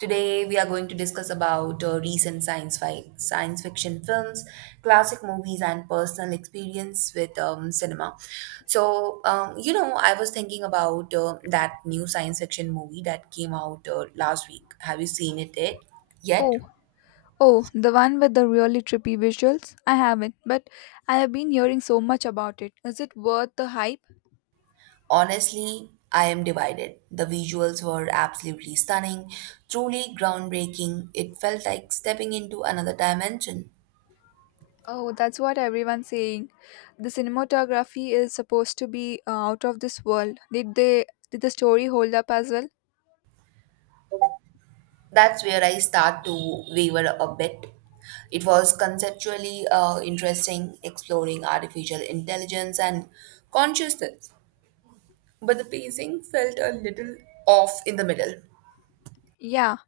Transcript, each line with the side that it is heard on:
right: Today we are going to discuss about recent science fiction films, classic movies, and personal experience with cinema. I was thinking about that new science fiction movie that came out last week. Have you seen it yet? Yet,
left: Oh, oh, the one with the really trippy visuals? I haven't, but I have been hearing so much about it. Is it worth the hype?
right: honestly, I am divided. The visuals were absolutely stunning, truly groundbreaking. It felt like stepping into another dimension.
left: Oh, that's what everyone's saying. The cinematography is supposed to be out of this world. Did the story hold up as well?
right: That's where I start to waver a bit. It was conceptually interesting exploring artificial intelligence and consciousness, but the pacing felt a little off in the middle.
left: Yeah,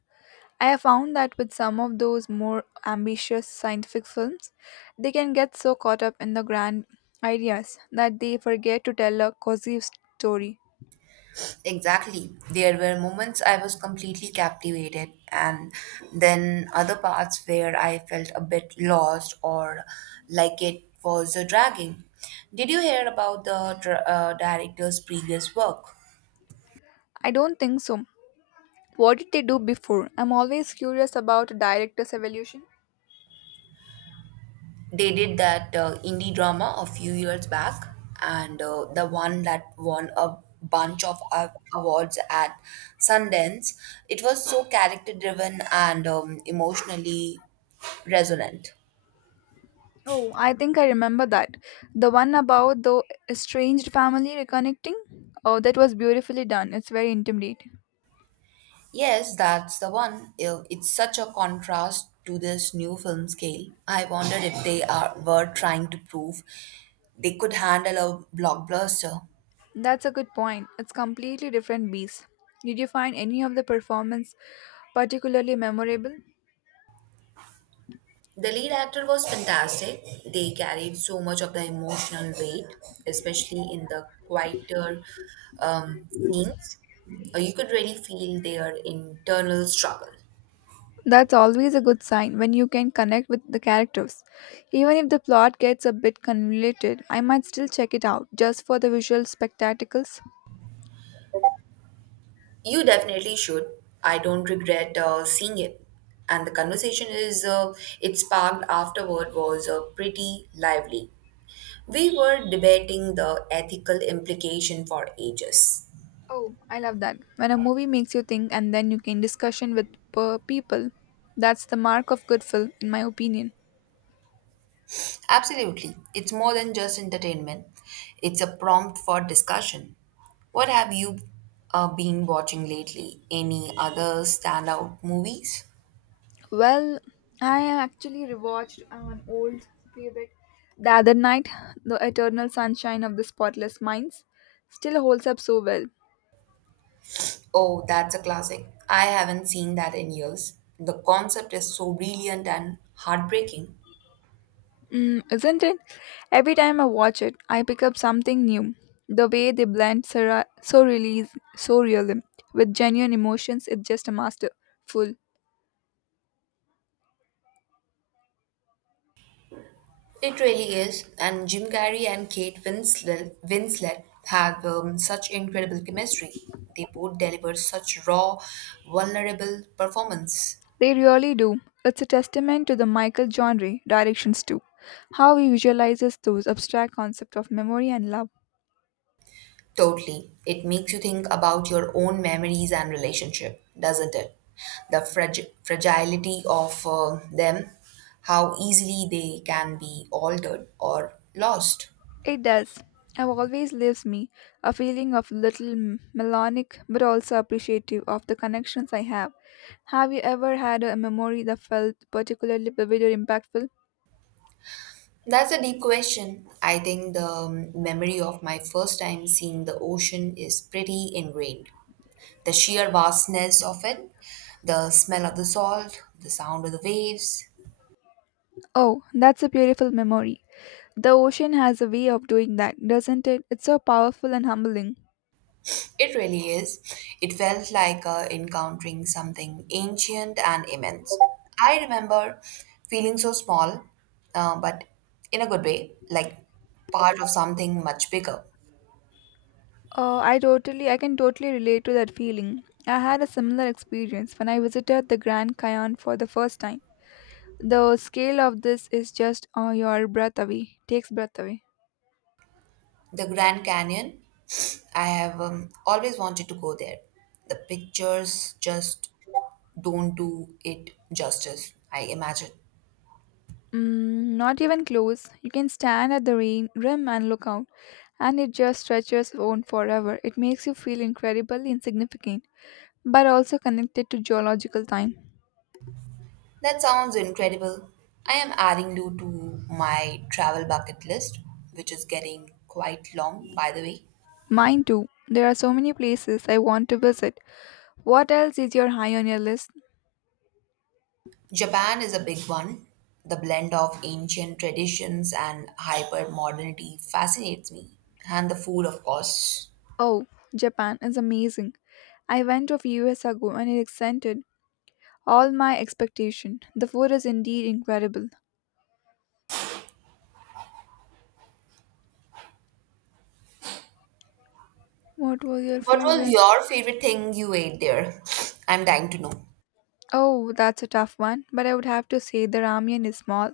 left: I have found that with some of those more ambitious scientific films, they can get so caught up in the grand ideas that they forget to tell a cozy story.
right: Exactly. There were moments I was completely captivated, and then other parts where I felt a bit lost or like it was dragging. Did you hear about the director's previous work?
left: I don't think so. What did they do before? I'm always curious about a director's evolution.
right: They did that indie drama a few years back, and the one that won a bunch of awards at Sundance. It was so character driven and emotionally resonant.
left: Oh, I think I remember that. The one about the estranged family reconnecting? Oh, that was beautifully done. It's very intimate.
right: Yes, that's the one. It's such a contrast to this new film scale. I wondered if they are were trying to prove they could handle a blockbuster.
left: That's a good point. It's completely different beast. Did you find any of the performance particularly memorable?
right: The lead actor was fantastic. They carried so much of the emotional weight, especially in the quieter um, scenes. You could really feel their internal struggle.
left: That's always a good sign when you can connect with the characters. Even if the plot gets a bit convoluted, I might still check it out just for the visual spectacles.
right: You definitely should. I don't regret seeing it. And the conversation is it sparked afterward was pretty lively. We were debating the ethical implication for ages.
left: Oh, I love that. When a movie makes you think and then you can discussion with per people, that's the mark of good film, in my opinion.
right: Absolutely. It's more than just entertainment, it's a prompt for discussion. What have you been watching lately? Any other standout movies?
left: Well, I actually rewatched an old favorite the other night. The Eternal Sunshine of the Spotless Minds still holds up so well,
right: Oh, that's a classic. I haven't seen that in years. The concept is so brilliant and heartbreaking.
left: mm, isn't it? Every time I watch it, I pick up something new. The way they blend surrealism with genuine emotions is just a masterful.
right: It really is. And Jim Carrey and Kate Winslet have such incredible chemistry. They both deliver such raw, vulnerable performance.
left: They really do. It's a testament to the Michael genre directions too. How he visualizes those abstract concepts of memory and love.
right: Totally. It makes you think about your own memories and relationship, doesn't it? The fragility of them, how easily they can be altered or lost.
left: It does. It always leaves me a feeling of little melodic but also appreciative of the connections I have. Have you ever had a memory that felt particularly vivid or impactful?
right: That's a deep question. I think the memory of my first time seeing the ocean is pretty ingrained. The sheer vastness of it, the smell of the salt, the sound of the waves.
left: Oh, that's a beautiful memory. The ocean has a way of doing that, doesn't it? It's so powerful and humbling.
right: It really is. It felt like encountering something ancient and immense. I remember feeling so small, but in a good way, like part of something much bigger.
left: I can totally relate to that feeling. I had a similar experience when I visited the Grand Canyon for the first time. The scale of this is just your takes breath away.
right: The Grand Canyon, I have always wanted to go there. The pictures just don't do it justice, I imagine.
left: Mm, not even close. You can stand at the rim and look out, and it just stretches on forever. It makes you feel incredibly insignificant, but also connected to geological time.
right: That sounds incredible. I am adding you to my travel bucket list, which is getting quite long, by the way.
left: Mine too. There are so many places I want to visit. What else is your high on your list?
right: Japan is a big one. The blend of ancient traditions and hyper modernity fascinates me. And the food, of course.
left: Oh, Japan is amazing. I went a few years ago and it exceeded all my expectation. The food is indeed incredible. What was your
right: What was
left: favorite?
right: your favorite thing you ate there? I'm dying to know.
left: Oh, that's a tough one, but I would have to say the ramen is small,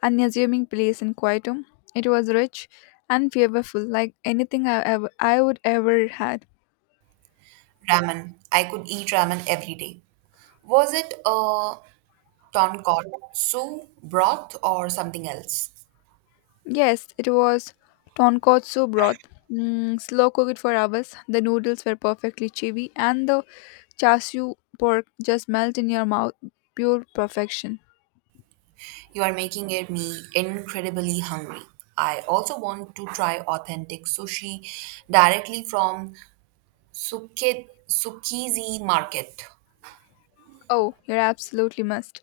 left: unassuming place in Kyoto. It was rich and flavorful, like anything I would ever had.
right: Ramen. I could eat ramen every day. Was it a tonkotsu broth or something else?
left: Yes, it was tonkotsu broth. Mm, slow cooked for hours. The noodles were perfectly chewy, and the Chashu pork just melt in your mouth, pure perfection.
right: You are making it me incredibly hungry. I also want to try authentic sushi directly from Tsukiji market.
left: Oh, you absolutely must.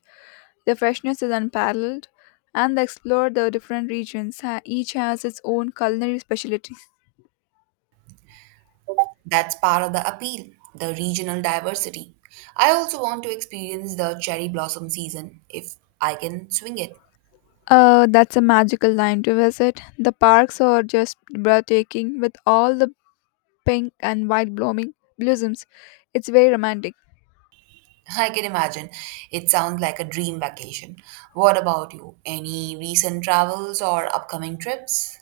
left: The freshness is unparalleled, and they explore the different regions. Each has its own culinary specialties.
right: That's part of the appeal, the regional diversity. I also want to experience the cherry blossom season if I can swing it.
left: That's a magical time to visit. The parks are just breathtaking with all the pink and white blooming blossoms. It's very romantic.
right: I can imagine. It sounds like a dream vacation. What about you? Any recent travels or upcoming trips?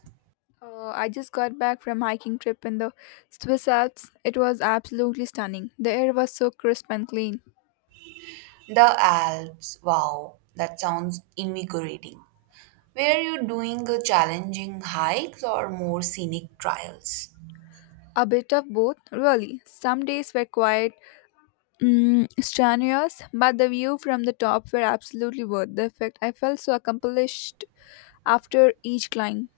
left: I just got back from hiking trip in the Swiss Alps. It was absolutely stunning. The air was so crisp and clean.
right: The Alps. Wow, that sounds invigorating. Were you doing challenging hikes or more scenic trials?
left: A bit of both, really. Some days were quite mm, strenuous, but the view from the top were absolutely worth the effort. I felt so accomplished after each climb.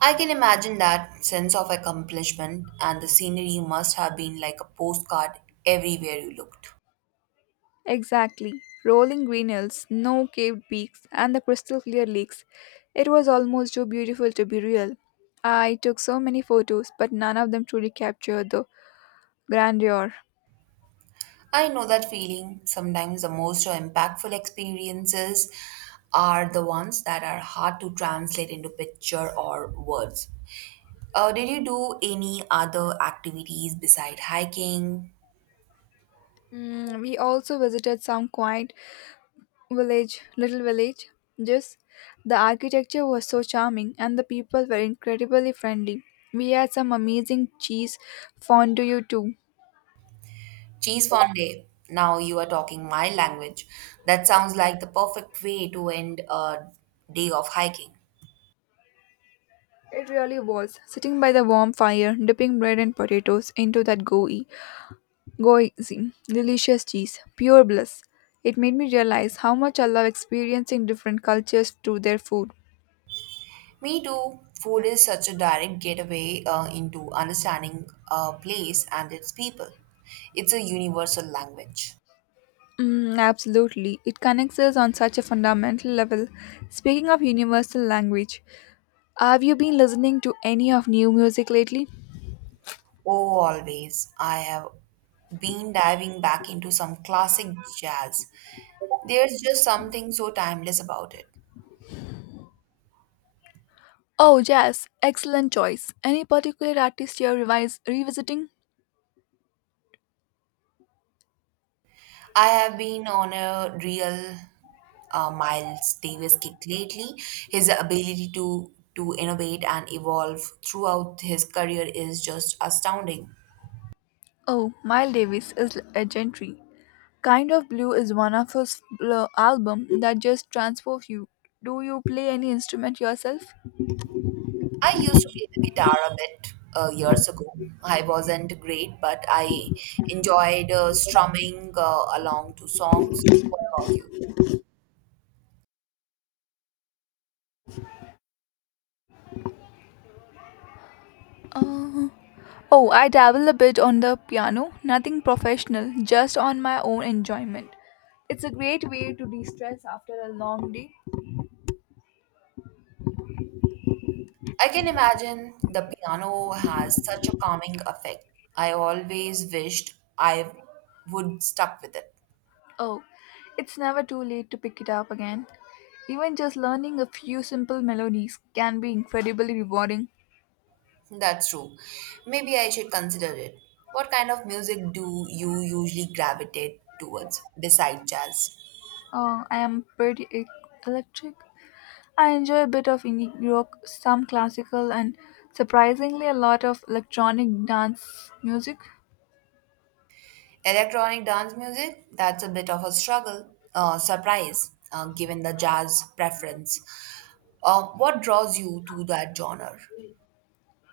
right: I can imagine that sense of accomplishment, and the scenery must have been like a postcard everywhere you looked.
left: Exactly. Rolling green hills, no caved peaks, and the crystal clear lakes. It was almost too beautiful to be real. I took so many photos, but none of them truly captured the grandeur.
right: I know that feeling. Sometimes the most impactful experiences are the ones that are hard to translate into picture or words. Did you do any other activities beside hiking?
left: Mm, we also visited some little village. Just the architecture was so charming and the people were incredibly friendly. We had some amazing cheese fondue too.
right: Cheese fondue. Now you are talking my language. That sounds like the perfect way to end a day of hiking.
left: It really was. Sitting by the warm fire, dipping bread and potatoes into that gooey, delicious cheese, pure bliss. It made me realize how much I love experiencing different cultures through their food.
right: Me too. Food is such a direct gateway into understanding a place and its people. It's a universal language.
left: Mm, absolutely. It connects us on such a fundamental level. Speaking of universal language, have you been listening to any of new music lately?
right: Oh, always. I have been diving back into some classic jazz. There's just something so timeless about it.
left: Oh, jazz. Excellent choice. Any particular artist you're revisiting?
right: I have been on a real Miles Davis kick lately. His ability to innovate and evolve throughout his career is just astounding.
left: Oh, Miles Davis is legendary. Kind of Blue is one of his albums that just transports you. Do you play any instrument yourself?
right: I used to play the guitar a bit years ago. I wasn't great, but I enjoyed strumming along to songs. What about you?
left: Uh, oh, I dabble a bit on the piano. Nothing professional, just on my own enjoyment. It's a great way to de-stress after a long day.
right: I can imagine the piano has such a calming effect. I always wished I would stuck with it.
left: Oh, it's never too late to pick it up again. Even just learning a few simple melodies can be incredibly rewarding.
right: That's true. Maybe I should consider it. What kind of music do you usually gravitate towards besides jazz?
left: Oh, I am pretty electric. I enjoy a bit of indie rock, some classical, and surprisingly a lot of electronic dance music.
right: Electronic dance music, that's a bit of a struggle, surprise, given the jazz preference. What draws you to that genre?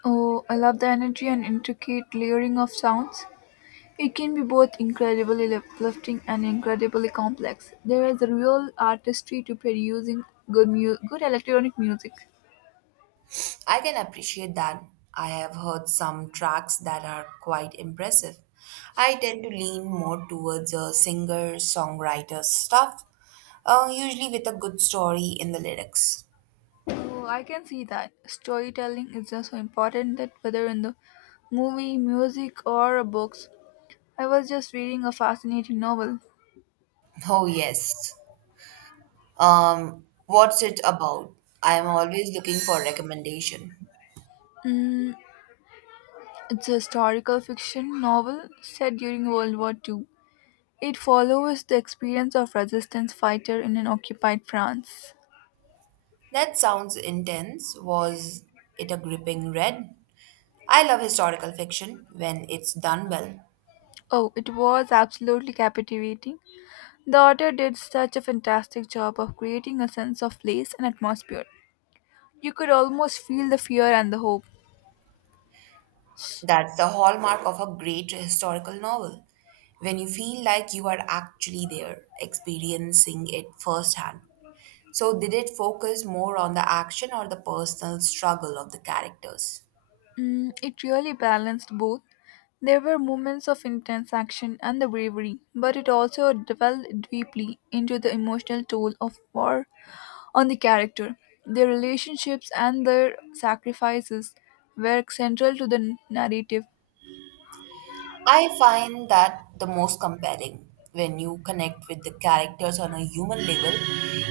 left: Oh, I love the energy and intricate layering of sounds. It can be both incredibly uplifting and incredibly complex. There is a real artistry to producing good electronic music.
right: I can appreciate that. I have heard some tracks that are quite impressive. I tend to lean more towards a singer songwriter stuff, usually with a good story in the lyrics.
left: Oh, I can see that. Storytelling is just so important that whether in the movie, music, or books. I was just reading a fascinating novel.
right: Oh, yes. What's it about? I am always looking for recommendation.
left: Mm, it's a historical fiction novel set during World War II. It follows the experience of resistance fighter in an occupied France.
right: That sounds intense. Was it a gripping read? I love historical fiction when it's done well.
left: Oh, it was absolutely captivating. The author did such a fantastic job of creating a sense of place and atmosphere. You could almost feel the fear and the hope.
right: That's the hallmark of a great historical novel. When you feel like you are actually there, experiencing it firsthand. So, did it focus more on the action or the personal struggle of the characters?
left: Mm, it really balanced both. There were moments of intense action and the bravery, but it also delved deeply into the emotional toll of war on the character. Their relationships and their sacrifices were central to the narrative.
right: I find that the most compelling when you connect with the characters on a human level,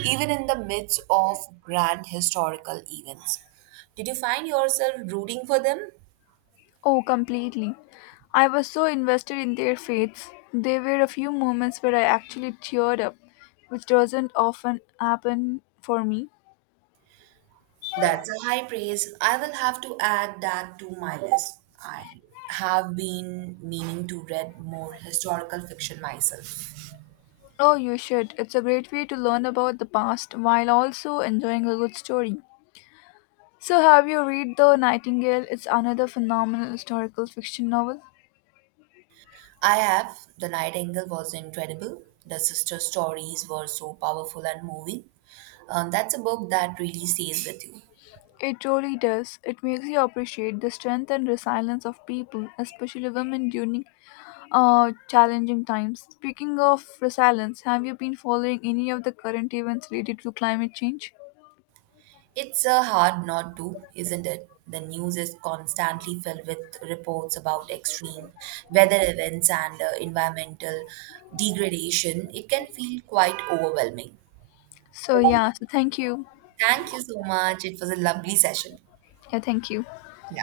right: even in the midst of grand historical events. Did you find yourself rooting for them?
left: Oh, completely. I was so invested in their fates. There were a few moments where I actually teared up, which doesn't often happen for me.
right: That's a high praise. I will have to add that to my list. I have been meaning to read more historical fiction myself.
left: Oh, you should. It's a great way to learn about the past while also enjoying a good story. So, have you read The Nightingale? It's another phenomenal historical fiction novel.
right: I have. The Nightingale was incredible. The sister stories were so powerful and moving. That's a book that really stays with you.
left: It truly does. It makes you appreciate the strength and resilience of people, especially women during challenging times. Speaking of resilience, have you been following any of the current events related to climate change?
right: It's a hard not to, isn't it? The news is constantly filled with reports about extreme weather events and environmental degradation. It can feel quite overwhelming.
left: So, yeah, so thank you.
right: Thank you so much. It was a lovely session.
left: Yeah, thank you.
right: Yeah.